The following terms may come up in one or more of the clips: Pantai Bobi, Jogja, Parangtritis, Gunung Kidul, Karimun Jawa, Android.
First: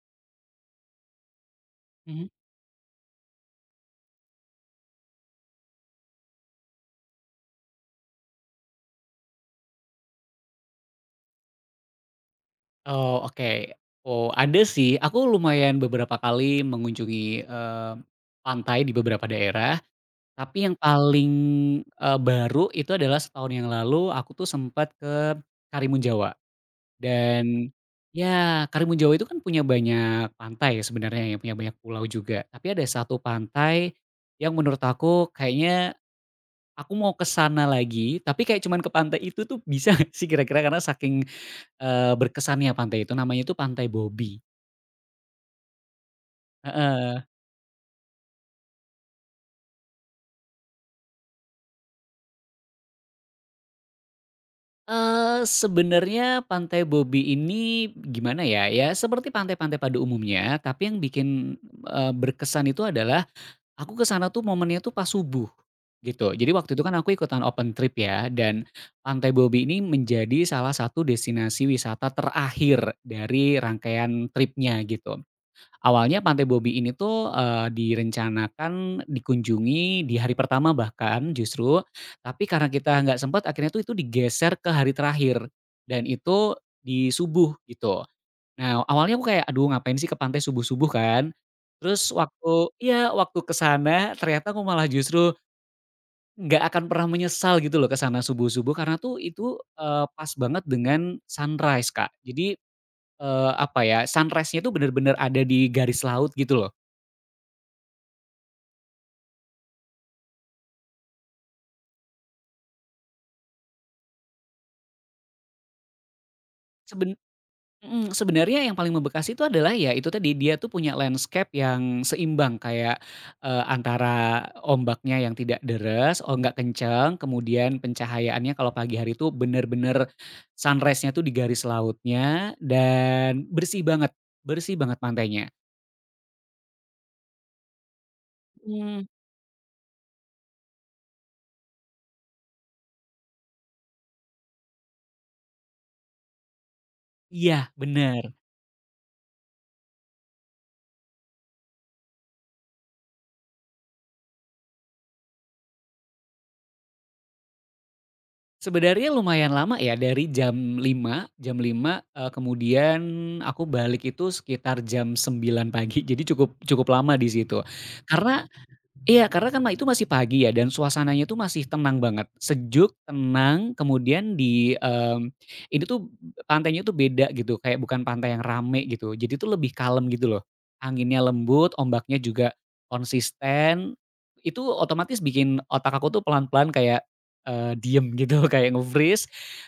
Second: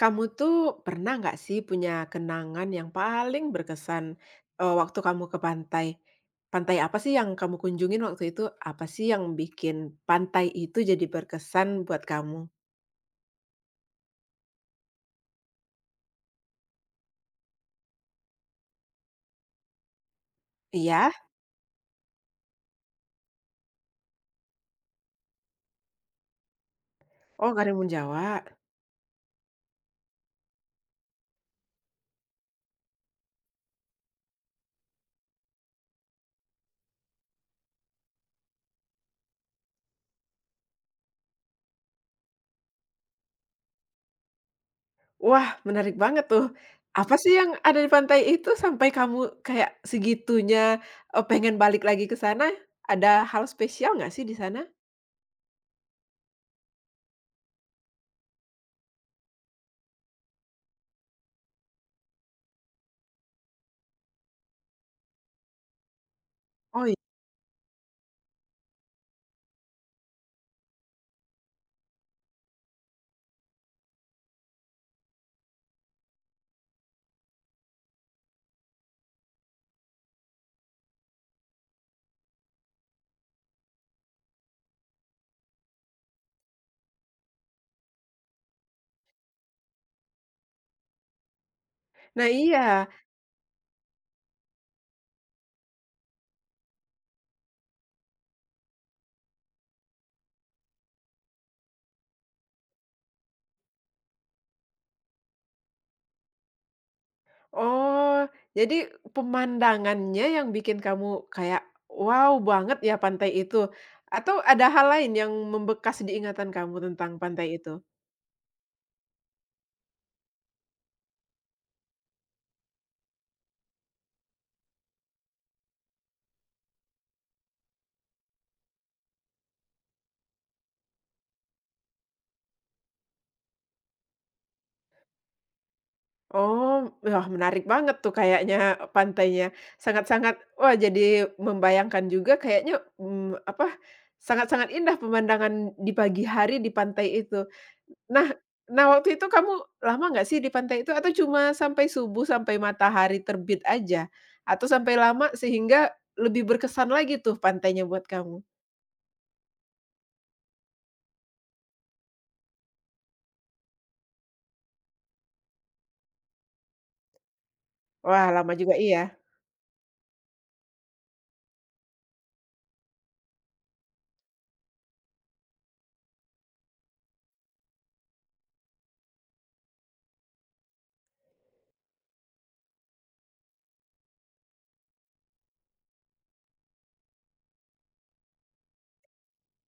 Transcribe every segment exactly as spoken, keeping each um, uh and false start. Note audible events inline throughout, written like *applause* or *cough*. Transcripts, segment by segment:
Kamu tuh pernah nggak sih punya Mhm. kenangan yang paling berkesan, eee, waktu kamu ke pantai? Pantai apa sih yang kamu kunjungin waktu itu? Apa sih yang bikin pantai itu jadi berkesan buat kamu? Oh, oke. Oh, ada sih. Aku lumayan beberapa kali mengunjungi, eee, pantai di beberapa daerah, tapi yang Iya? paling, eee, baru itu adalah setahun yang lalu aku tuh sempat ke Karimun Jawa. Oh, Dan Karimun Jawa. ya, Karimun Jawa itu kan punya banyak pantai sebenarnya yang punya banyak pulau juga. Tapi ada satu pantai yang menurut aku kayaknya aku mau ke sana lagi, tapi kayak cuman ke pantai itu tuh bisa nggak sih kira-kira? Karena saking Eee, berkesannya pantai itu, namanya itu Pantai Bobi. Wah, menarik banget tuh. Apa Heeh. sih yang ada di pantai itu sampai kamu kayak segitunya, eee, pengen balik lagi ke sana? Ada hal spesial nggak sih di sana? Eee, sebenarnya Pantai Bobi ini gimana ya, ya seperti pantai-pantai pada umumnya, tapi yang bikin, eee, berkesan itu adalah aku ke sana tuh momennya tuh pas subuh, gitu. Jadi waktu itu Oh, i kan aku ikutan open trip ya dan Pantai Bobi ini menjadi salah satu destinasi wisata terakhir dari rangkaian trip-nya gitu. Awalnya Pantai Bobi ini tuh, eee, direncanakan dikunjungi di hari pertama bahkan justru, tapi karena kita nggak sempet akhirnya tuh itu digeser ke hari terakhir, dan itu di subuh gitu. Nah, awalnya aku kayak, "Aduh, ngapain sih ke pantai subuh-subuh," kan. Terus nah waktu iya. iya, waktu ke sana ternyata aku malah justru nggak akan pernah menyesal gitu loh ke sana subuh-subuh karena tuh itu, eee, pas banget dengan sunrise Kak. Jadi, eee, apa ya, sunrise-nya tuh bener-bener ada di garis laut gitu loh. Oh, jadi pemandangannya yang bikin kamu kayak, "Wow banget ya pantai itu." Atau ada hal lain yang membekas di ingatan kamu tentang Seben pantai itu? mhm, sebenarnya yang paling membekas itu adalah ya itu tadi, dia tuh punya landscape yang seimbang kayak, eee, antara ombaknya yang tidak deres, oh nggak kenceng, kemudian pencahayaannya kalau pagi hari itu bener-bener sunrise-nya tuh di garis lautnya dan bersih banget bersih banget pantainya. Oh, wah menarik banget tuh kayaknya Mmm. pantainya. Sangat-sangat wah jadi membayangkan juga kayaknya, mmm, apa, sangat-sangat indah pemandangan di pagi hari di pantai itu. Iya, Nah bener. nah waktu itu kamu lama nggak sih di pantai itu atau cuma sampai subuh, sampai matahari terbit aja? Atau sampai lama sehingga lebih berkesan lagi tuh pantainya buat kamu? Sebenarnya lumayan lama ya dari jam lima jam lima eee, kemudian aku balik itu sekitar jam sembilan pagi. Jadi cukup cukup lama di situ. Wah Karena lama juga iya? Iya, karena kan ma itu masih pagi ya dan suasananya tuh masih tenang banget, sejuk, tenang, kemudian di, mmm, ini tuh pantainya tuh beda gitu, kayak bukan pantai yang rame gitu, jadi tuh lebih kalem gitu loh. Anginnya lembut, ombaknya juga konsisten, itu otomatis bikin otak aku tuh pelan-pelan kayak, eee, diem gitu, *laughs* kayak nge-freeze,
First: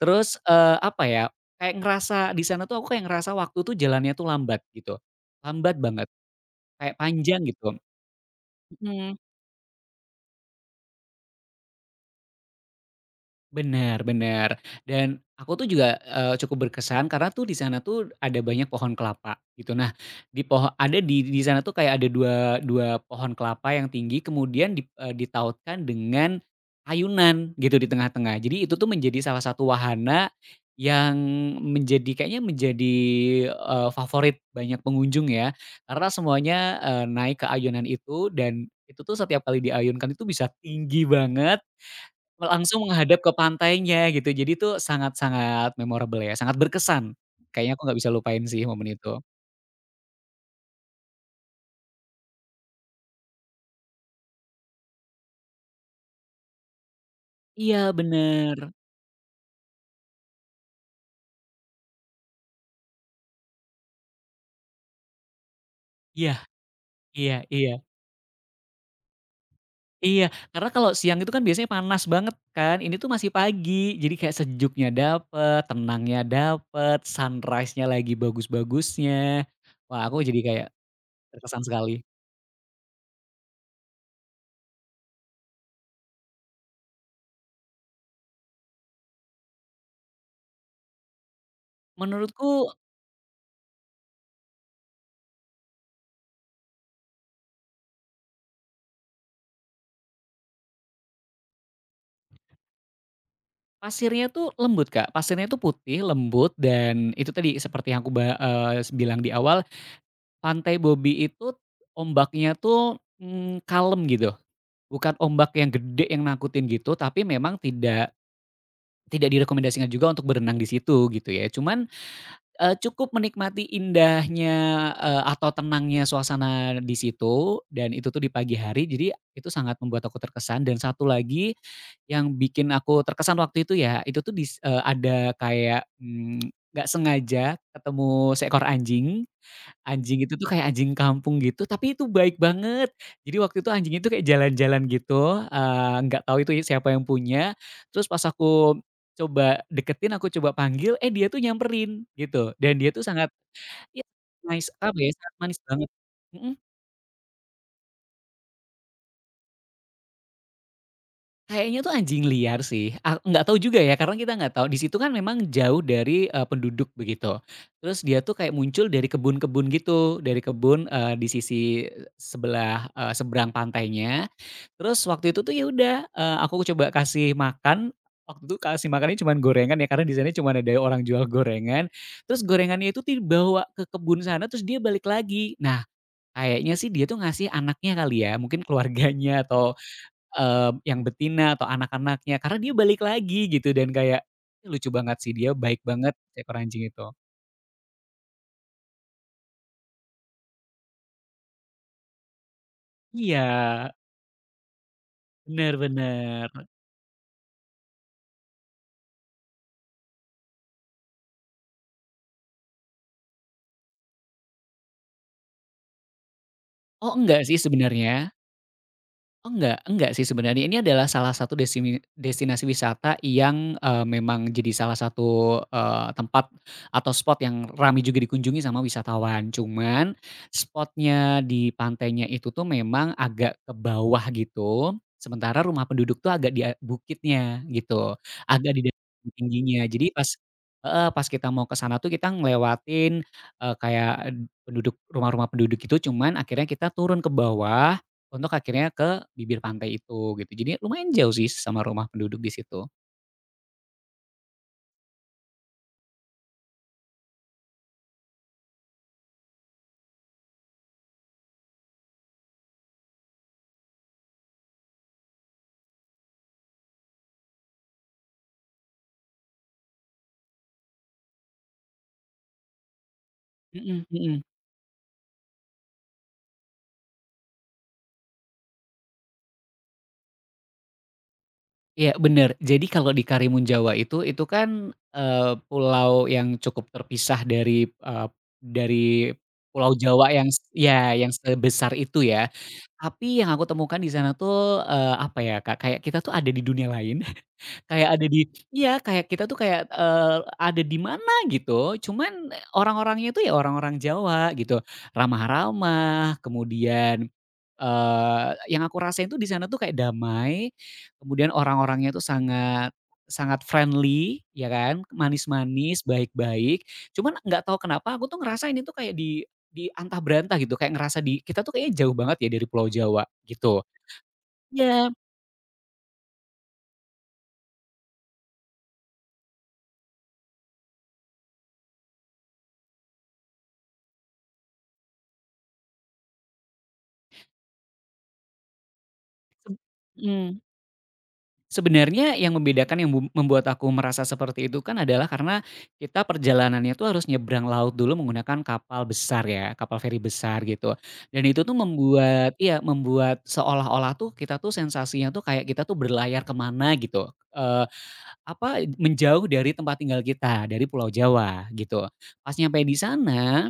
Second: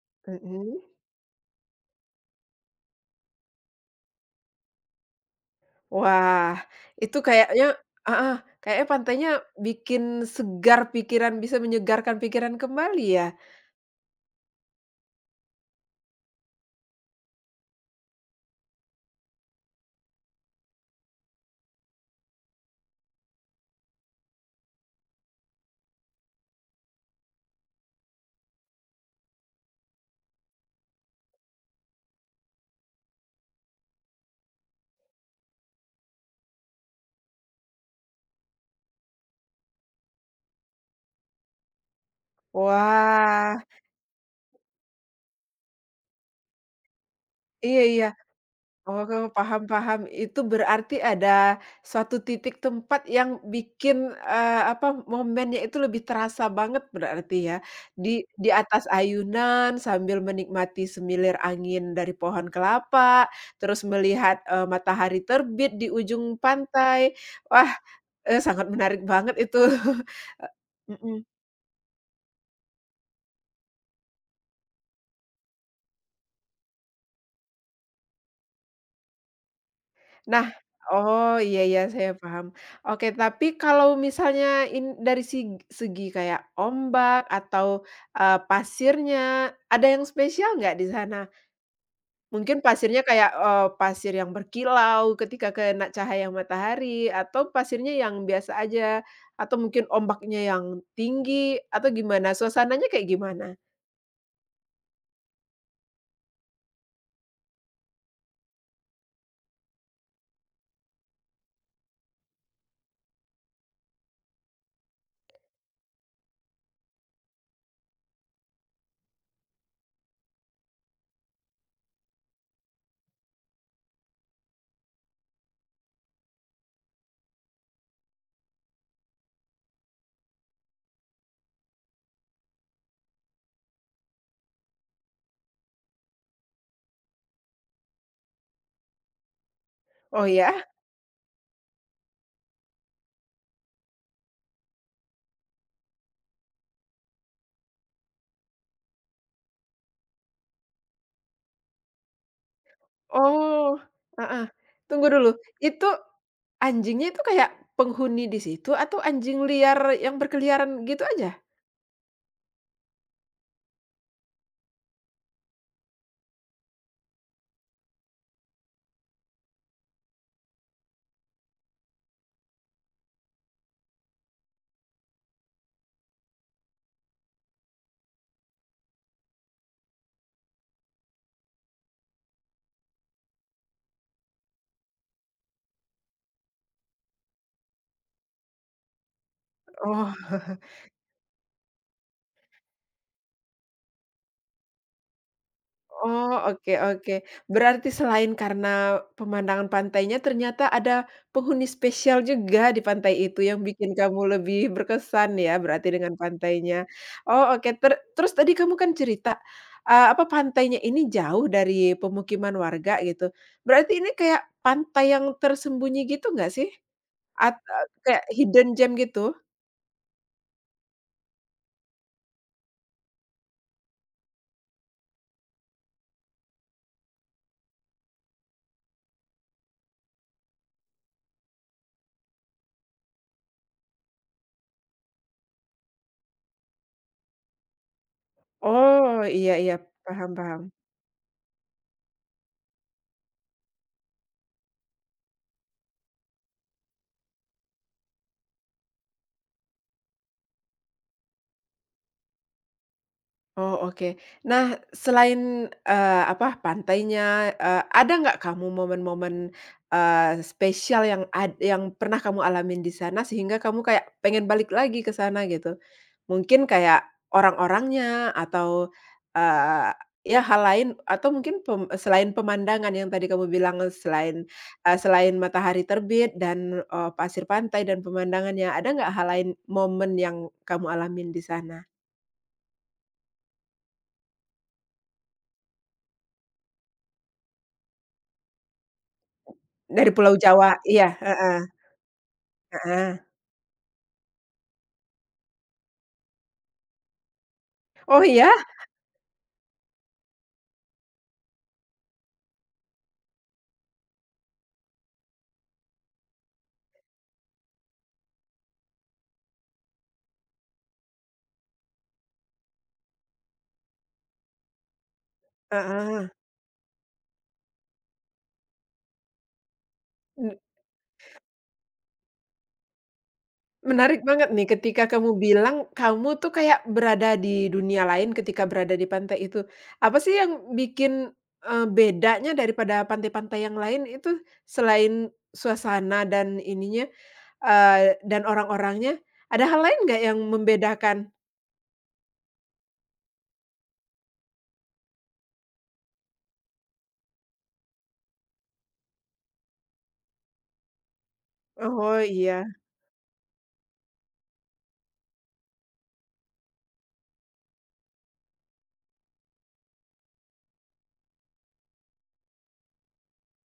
terus, eee, Mhm. apa ya, kayak ngerasa di sana tuh aku kayak ngerasa waktu tuh jalannya tuh lambat gitu, lambat banget, Wah kayak itu panjang kayaknya gitu. heeh, kayaknya Mhm. pantainya bikin segar pikiran, bisa menyegarkan pikiran kembali ya? Benar-benar. Dan aku tuh juga, eee, cukup berkesan karena tuh di sana tuh ada banyak pohon kelapa gitu. Nah, di pohon ada di di sana tuh kayak ada dua dua pohon kelapa yang tinggi kemudian dip eee, ditautkan dengan ayunan gitu di tengah-tengah. Jadi itu tuh menjadi salah satu wahana yang menjadi kayaknya menjadi, eee, favorit banyak pengunjung ya. Karena semuanya, eee, naik ke ayunan itu dan itu tuh setiap kali diayunkan itu bisa tinggi banget. Langsung menghadap ke Wah, pantainya gitu, jadi itu sangat-sangat memorable ya, sangat berkesan. Kayaknya iya aku nggak iya. bisa lupain sih momen Oh, itu. oh, paham paham. Itu berarti ada suatu titik tempat yang bikin, eee, apa, momennya itu lebih terasa banget berarti ya? Iya, Di di bener. atas ayunan sambil menikmati semilir angin dari pohon kelapa, terus melihat, eee, matahari terbit di ujung Iya, pantai. iya, Wah, iya, eee, sangat menarik banget itu. *laughs* iya, karena kalau E mhm. siang itu kan biasanya panas banget kan, ini tuh masih pagi, jadi kayak sejuknya dapet, tenangnya dapet, sunrise-nya lagi bagus-bagusnya. Wah, aku jadi Nah kayak oh, iya terkesan iya, sekali. saya paham. Oke, tapi kalau misalnya in dari sig segi kayak ombak atau, eee, pasirnya, ada yang spesial nggak di sana? Mungkin Menurutku pasirnya kayak, eee, pasir yang berkilau ketika kena cahaya matahari, atau pasirnya yang biasa aja, atau mungkin ombaknya yang tinggi, atau gimana? Suasananya kayak gimana? pasirnya tuh lembut Kak, pasirnya tuh putih, lembut, dan itu tadi seperti yang aku ba eee, bilang di awal Pantai Bobi itu ombaknya tuh, mmm, kalem gitu. Bukan ombak yang gede yang nakutin gitu, tapi memang tidak tidak direkomendasikan juga untuk berenang di situ gitu ya. Cuman, eee, cukup menikmati indahnya, eee, atau tenangnya suasana di situ dan itu tuh di pagi hari. Jadi itu sangat membuat aku terkesan dan satu lagi yang bikin aku terkesan waktu itu ya, itu tuh dis eee, ada kayak, mmm, nggak sengaja ketemu seekor anjing. Anjing Oh, itu tuh ya? kayak anjing kampung gitu, tapi itu baik banget. Jadi waktu itu anjing itu kayak jalan-jalan gitu, eee, nggak tahu itu siapa yang punya. Terus pas aku coba deketin, aku coba panggil, eh dia tuh nyamperin gitu, dan dia tuh sangat Oh, ya heeh. nice, apa Tunggu ya, dulu, sangat manis itu banget. Mhm. anjingnya itu kayak penghuni di situ atau anjing liar yang berkeliaran gitu aja? Kayaknya tuh anjing liar sih, ak nggak tahu juga ya karena kita nggak tahu, di situ kan memang jauh dari, eee, penduduk begitu. Terus dia tuh kayak muncul dari kebun-kebun gitu, dari kebun, eee, di sisi sebelah, eee, seberang pantainya. Terus waktu itu tuh ya udah, eee, aku coba kasih makan, waktu itu kasih makannya cuman gorengan ya karena di sana cuma ada orang jual gorengan, terus gorengannya itu dibawa ke kebun sana terus dia balik lagi. Nah, kayaknya sih dia tuh ngasih anaknya kali ya, mungkin keluarganya atau Oh. Eee, yang betina atau anak-anaknya, karena dia balik lagi gitu dan kayak, lucu banget sih dia baik banget Oh, si ekor oke anjing itu. oke. Berarti selain karena pemandangan pantainya, ternyata ada penghuni spesial juga di pantai itu Iya, yang bikin kamu lebih berkesan ya, bener berarti dengan bener. pantainya. Oh, oke. Ter terus tadi kamu kan cerita, eee, apa, pantainya ini jauh dari pemukiman warga gitu. Berarti ini kayak pantai yang tersembunyi gitu nggak sih? Oh, enggak At sih kayak sebenarnya. hidden gem gitu? Oh, enggak enggak sih sebenarnya, ini adalah salah satu desimi destinasi wisata yang, eee, memang jadi salah satu, eee, tempat atau spot yang ramai juga dikunjungi sama wisatawan. Cuman spotnya di pantainya itu tuh memang agak ke bawah gitu, sementara rumah penduduk tuh agak di a bukitnya gitu, agak di Oh, dataran iya iya, tingginya. Jadi pas paham paham. heeh, pas kita mau ke sana tuh kita ngelewatin, eee, kayak, eh, penduduk rumah-rumah penduduk itu, cuman akhirnya kita turun ke bawah untuk akhirnya ke bibir pantai itu gitu. Jadi lumayan jauh sih sama rumah penduduk di situ. Oh, oke. Nah, selain, eee, apa, pantainya, eee, ada nggak kamu momen-momen, eee, spesial yang ad yang pernah kamu alamin di sana sehingga kamu kayak pengen balik lagi ke sana gitu? Mungkin kayak orang-orangnya atau, eee, ya hal lain atau mungkin pem selain pemandangan yang tadi kamu bilang, Mhm, mhm. selain, eee, selain matahari terbit dan, eee, pasir pantai dan pemandangannya, ada nggak hal lain momen yang kamu alamin di sana? Iya, bener. Jadi kalau di Karimun Jawa itu, itu kan, eee, pulau yang cukup terpisah dari, eee, dari Pulau Dari Jawa Pulau yang s Jawa, iya, ya yang heeh sebesar itu ya. heeh. Tapi yang aku temukan di sana tuh, eee, apa ya Kak, kayak kita tuh ada di dunia lain. Kayak Oh ada di iya? Iya, kayak kita tuh kayak, eee, ada di mana gitu, cuman orang-orangnya tuh ya orang-orang Jawa gitu, ramah-ramah, kemudian, eee, yang aku rasain tuh di sana tuh kayak damai, kemudian orang-orangnya tuh sangat sangat friendly ya kan, manis-manis, Heeh. baik-baik, cuman nggak tahu kenapa aku tuh ngerasa ini tuh kayak di di antah M berantah gitu, kayak ngerasa di kita tuh kayaknya jauh banget ya dari Pulau Jawa gitu. menarik banget nih ketika Iya. kamu bilang kamu tuh kayak berada di dunia lain ketika berada di pantai itu. Apa sih yang bikin, eee, bedanya daripada pantai-pantai yang lain itu selain suasana dan ininya, eee, dan orang-orangnya, ada hal lain nggak yang Mmm. membedakan? Sebenarnya yang membedakan yang mem membuat aku merasa seperti itu kan adalah karena kita perjalanannya tuh harus nyebrang laut dulu menggunakan kapal besar ya, kapal feri besar gitu. Dan itu tuh Oh membuat iya, iya membuat seolah-olah tuh kita tuh sensasinya tuh kayak kita tuh berlayar kemana gitu. Eh, apa, menjauh dari tempat tinggal kita, dari Pulau Jawa gitu. Pas nyampe di sana,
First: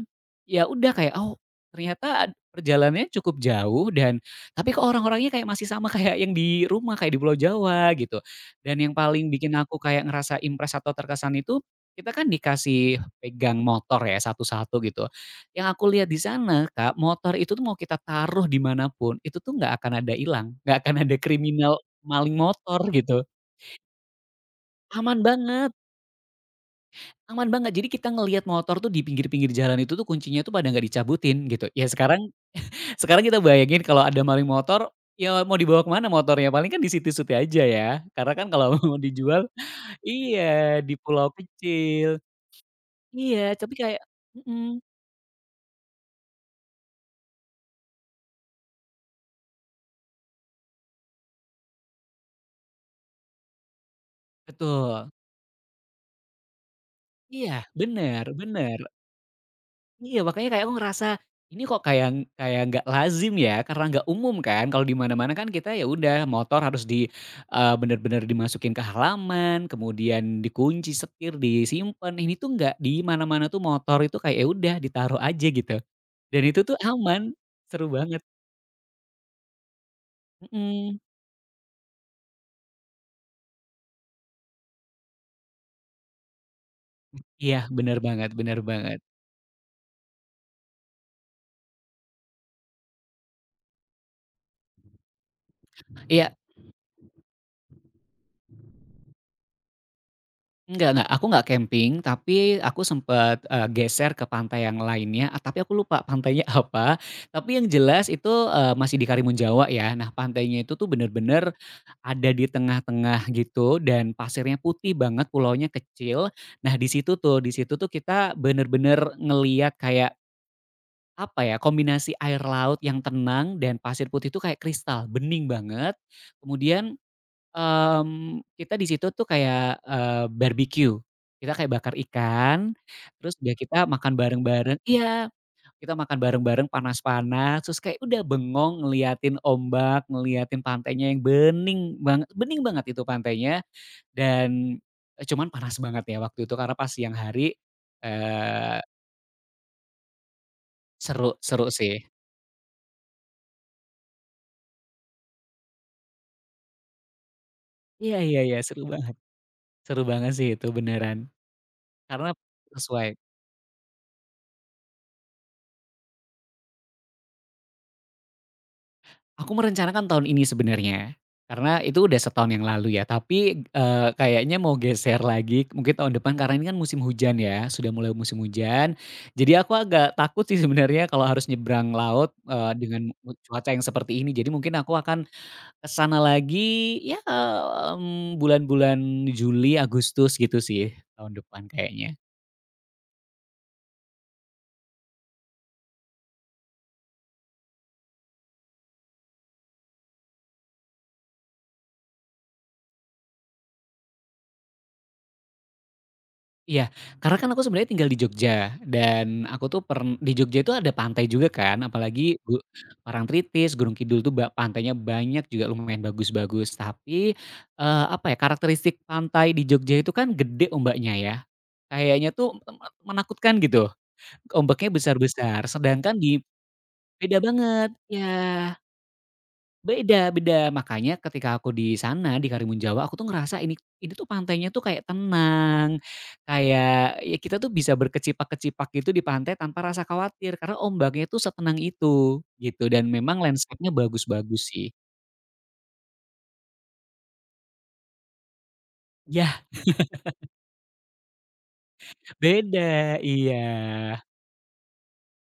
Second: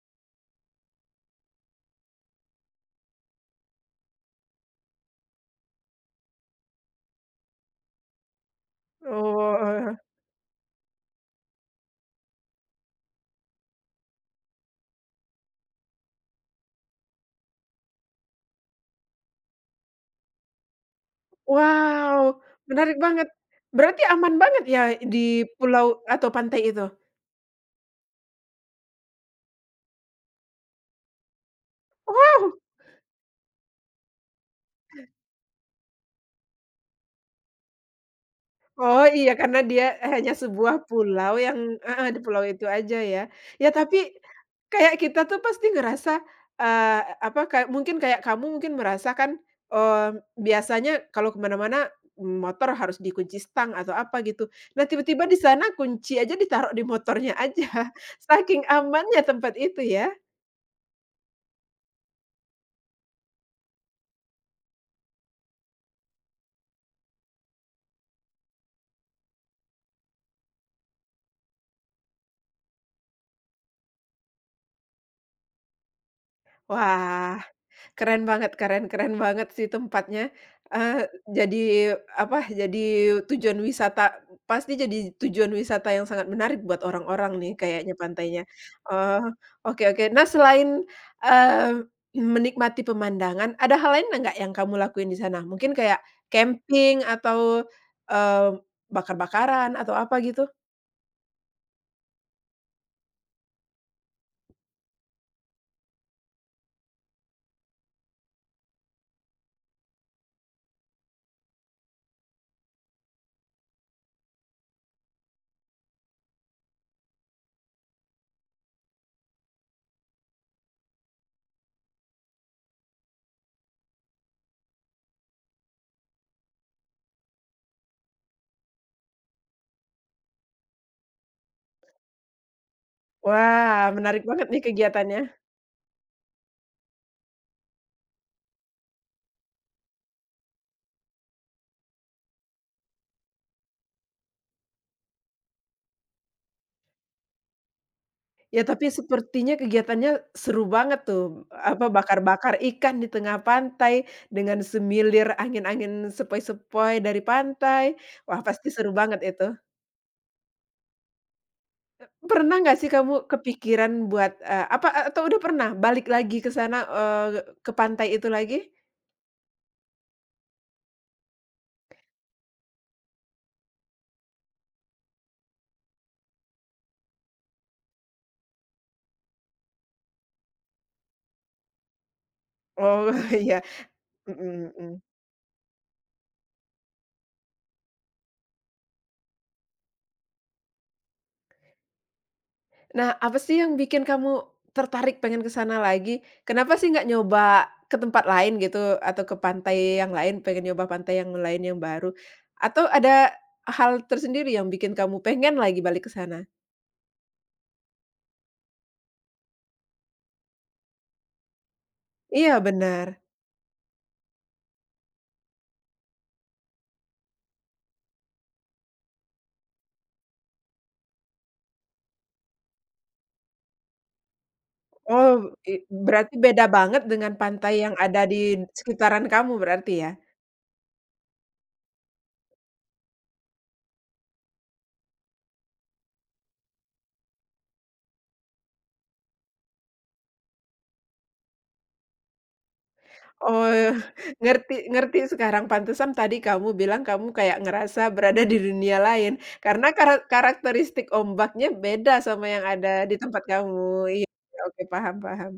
ya udah kayak, oh ternyata ad perjalanannya cukup jauh dan tapi kok orang-orangnya kayak masih sama kayak yang di rumah, kayak di Pulau Jawa gitu. Dan yang paling bikin oh, aku heeh. kayak ngerasa impress atau terkesan itu, kita kan dikasih pegang motor ya satu-satu gitu. Yang aku lihat di sana Kak, motor itu tuh mau kita taruh dimanapun itu tuh nggak akan ada hilang, nggak akan ada kriminal maling Wow, motor menarik gitu, banget. Berarti aman banget ya aman di banget. pulau atau pantai itu? Aman banget, jadi kita ngelihat motor tuh di pinggir-pinggir jalan itu tuh kuncinya tuh pada nggak dicabutin gitu. Ya sekarang Wow! sekarang kita bayangin kalau ada maling motor, ya mau dibawa kemana motornya, paling kan di situ-situ aja ya. Karena kan kalau *laughs* mau Oh iya dijual karena dia hanya iya, sebuah di pulau pulau yang heeh, di kecil. pulau itu aja ya. Iya, Ya tapi kayak, tapi mhm, kayak kita tuh pasti ngerasa, eee, apa kayak mungkin kayak kamu mungkin merasakan, eee, biasanya kalau kemana mana-mana motor harus dikunci stang atau apa gitu. Nah betul. tiba-tiba di sana kunci aja ditaruh di motornya Iya, aja, *laughs* bener saking bener. amannya tempat itu ya. Iya, makanya kayak aku ngerasa, ini kok kayak kayak nggak lazim ya, karena nggak umum kan, kalau di mana-mana kan kita ya udah motor harus di eee, bener-bener dimasukin ke halaman, kemudian dikunci setir, disimpan, ini tuh nggak, di mana-mana tuh motor itu kayak ya udah ditaruh aja gitu, dan itu tuh aman, Wah. seru banget. Keren banget keren keren banget sih tempatnya, Mhm, eee, jadi apa, jadi tujuan wisata pasti jadi tujuan wisata yang sangat menarik buat orang-orang nih iya kayaknya bener banget pantainya. bener banget. Oh, oke oke. Nah selain, eee, menikmati pemandangan, ada hal lain enggak yang kamu lakuin di sana? Mungkin kayak Iya. camping atau, eee, bakar-bakaran atau apa gitu? Enggak enggak, aku nggak camping, tapi aku sempat eee, geser ke pantai yang lainnya, eee, tapi aku lupa pantainya *laughs* apa, tapi yang jelas itu, eee, masih di Karimun Jawa ya. Nah, pantainya itu tuh bener-bener ada di tengah-tengah gitu dan pasirnya putih banget, pulaunya kecil. Nah, di situ tuh di situ tuh kita bener-bener ngelihat kayak, apa ya, kombinasi air laut yang tenang dan pasir putih itu kayak kristal, bening banget, kemudian Mmm, kita di situ tuh kayak, eee, barbeque. Kita kayak bakar ikan, terus udah kita Wah, makan menarik banget nih bareng-bareng kegiatannya. iya, kita makan bareng-bareng panas-panas, terus kayak udah bengong ngeliatin ombak, ngeliatin pantainya yang bening banget bening banget itu pantainya dan, eee, cuman panas banget ya waktu itu karena pas siang hari, Ya eee, tapi sepertinya kegiatannya seru banget seru tuh, seru apa, sih. bakar-bakar ikan di tengah pantai dengan semilir angin-angin sepoi-sepoi dari pantai. Iya, iya, Wah iya, pasti seru seru banget banget itu. seru banget sih itu beneran, karena Pernah nggak sih sesuai. kamu kepikiran buat, eee, apa a atau udah pernah balik lagi ke sana, eee, ke pantai itu lagi? Aku merencanakan tahun ini sebenarnya, karena itu udah setahun yang lalu ya, tapi, eee, kayaknya mau geser lagi mungkin tahun depan karena ini kan musim hujan ya, sudah mulai musim hujan. Jadi aku agak takut sih sebenarnya kalau harus nyebrang laut, eee, dengan Oh mu- *laughs* iya, cuaca yang seperti ini. Jadi mhm mungkin aku mhm. akan ke sana lagi ya, mmm, bulan-bulan Juli, Agustus gitu sih tahun depan kayaknya. Nah, apa sih yang bikin kamu tertarik pengen ke sana lagi? Kenapa sih nggak nyoba ke tempat lain gitu atau ke pantai yang lain, pengen nyoba pantai yang lain yang baru? Atau ada hal tersendiri yang bikin kamu pengen lagi balik ke sana? Iya, karena kan aku sebenarnya tinggal di Jogja dan aku tuh pern di Jogja itu ada pantai juga kan, apalagi Iya, gu benar. Parangtritis, Gunung Kidul tuh ba pantainya banyak juga lumayan bagus-bagus. Tapi, eee, apa ya, karakteristik pantai di Jogja itu kan gede ombaknya ya, kayaknya tuh me me menakutkan gitu, ombaknya Oh, besar-besar, i sedangkan berarti di beda banget dengan beda pantai banget, yang ada iya. di sekitaran kamu berarti ya? Beda beda, makanya ketika aku di sana, di Karimun Jawa, aku tuh ngerasa ini ini tuh pantainya tuh kayak tenang, kayak ya kita tuh bisa berkecipak-kecipak gitu di pantai tanpa rasa khawatir, karena ombaknya tuh setenang itu, gitu, dan memang Oh, landscape-nya *laughs* bagus-bagus ngerti sih. ngerti sekarang, pantesan tadi kamu bilang kamu kayak ngerasa berada di dunia lain, Yah, karena kara karakteristik ombaknya beda sama yang beda, ada di tempat iya. kamu. Iya, oke, paham paham.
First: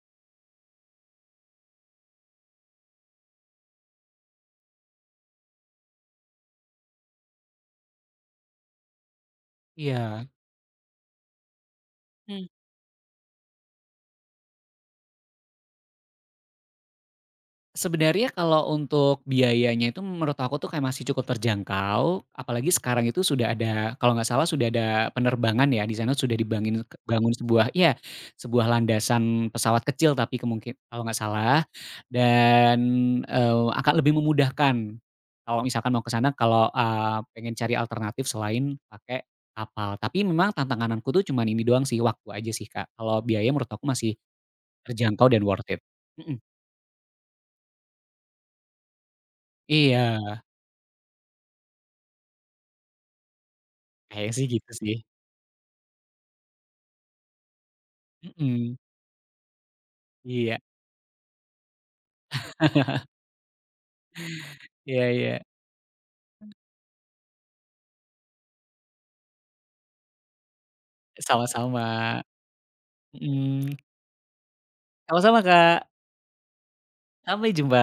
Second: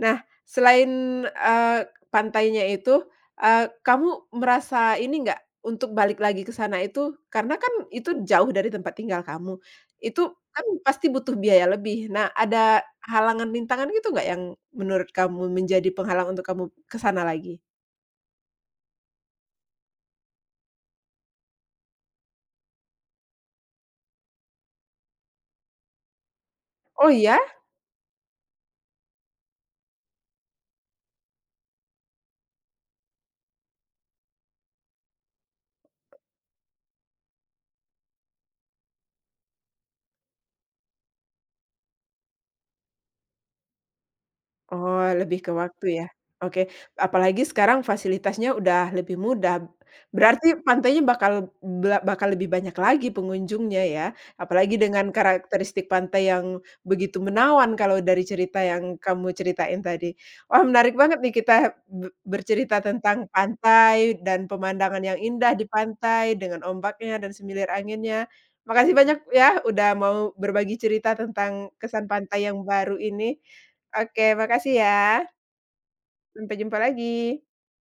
Nah, selain, eee, pantainya itu, eee, kamu merasa ini nggak, untuk balik lagi ke sana itu karena kan itu jauh dari tempat tinggal kamu, itu Iya. kan pasti butuh biaya lebih. Nah, ada halangan rintangan gitu nggak yang menurut kamu menjadi penghalang untuk kamu ke sana lagi? Sebenarnya kalau untuk biayanya itu menurut aku tuh kayak masih cukup terjangkau, apalagi sekarang itu sudah ada kalau nggak salah sudah ada penerbangan ya, di sana sudah dibangun Oh bangun iya? sebuah iya, sebuah landasan pesawat kecil tapi kemungkin kalau nggak salah dan, eee, akan lebih memudahkan kalau misalkan mau ke sana kalau, eee, pengen cari alternatif selain pakai kapal. Tapi memang tantanganku tuh cuman ini doang sih, waktu aja sih, Kak. Kalau biaya menurut aku masih Oh, terjangkau dan lebih ke worth it. waktu ya? Mhm, Oke, apalagi sekarang fasilitasnya udah lebih mudah. iya. Berarti pantainya bakal bla bakal lebih banyak lagi pengunjungnya ya? Kayaknya sih gitu Apalagi sih, dengan karakteristik pantai yang begitu menawan kalau dari cerita mhm, yang kamu ceritain tadi. iya, Wah, menarik banget nih kita be bercerita tentang pantai dan pemandangan iya, yang iya, indah di pantai dengan ombaknya dan semilir anginnya. Makasih banyak ya udah mau berbagi cerita tentang kesan sama-sama, pantai yang baru ini. mhm, Oke, makasih ya. sama-sama Kak, Sampai jumpa lagi. sampai jumpa.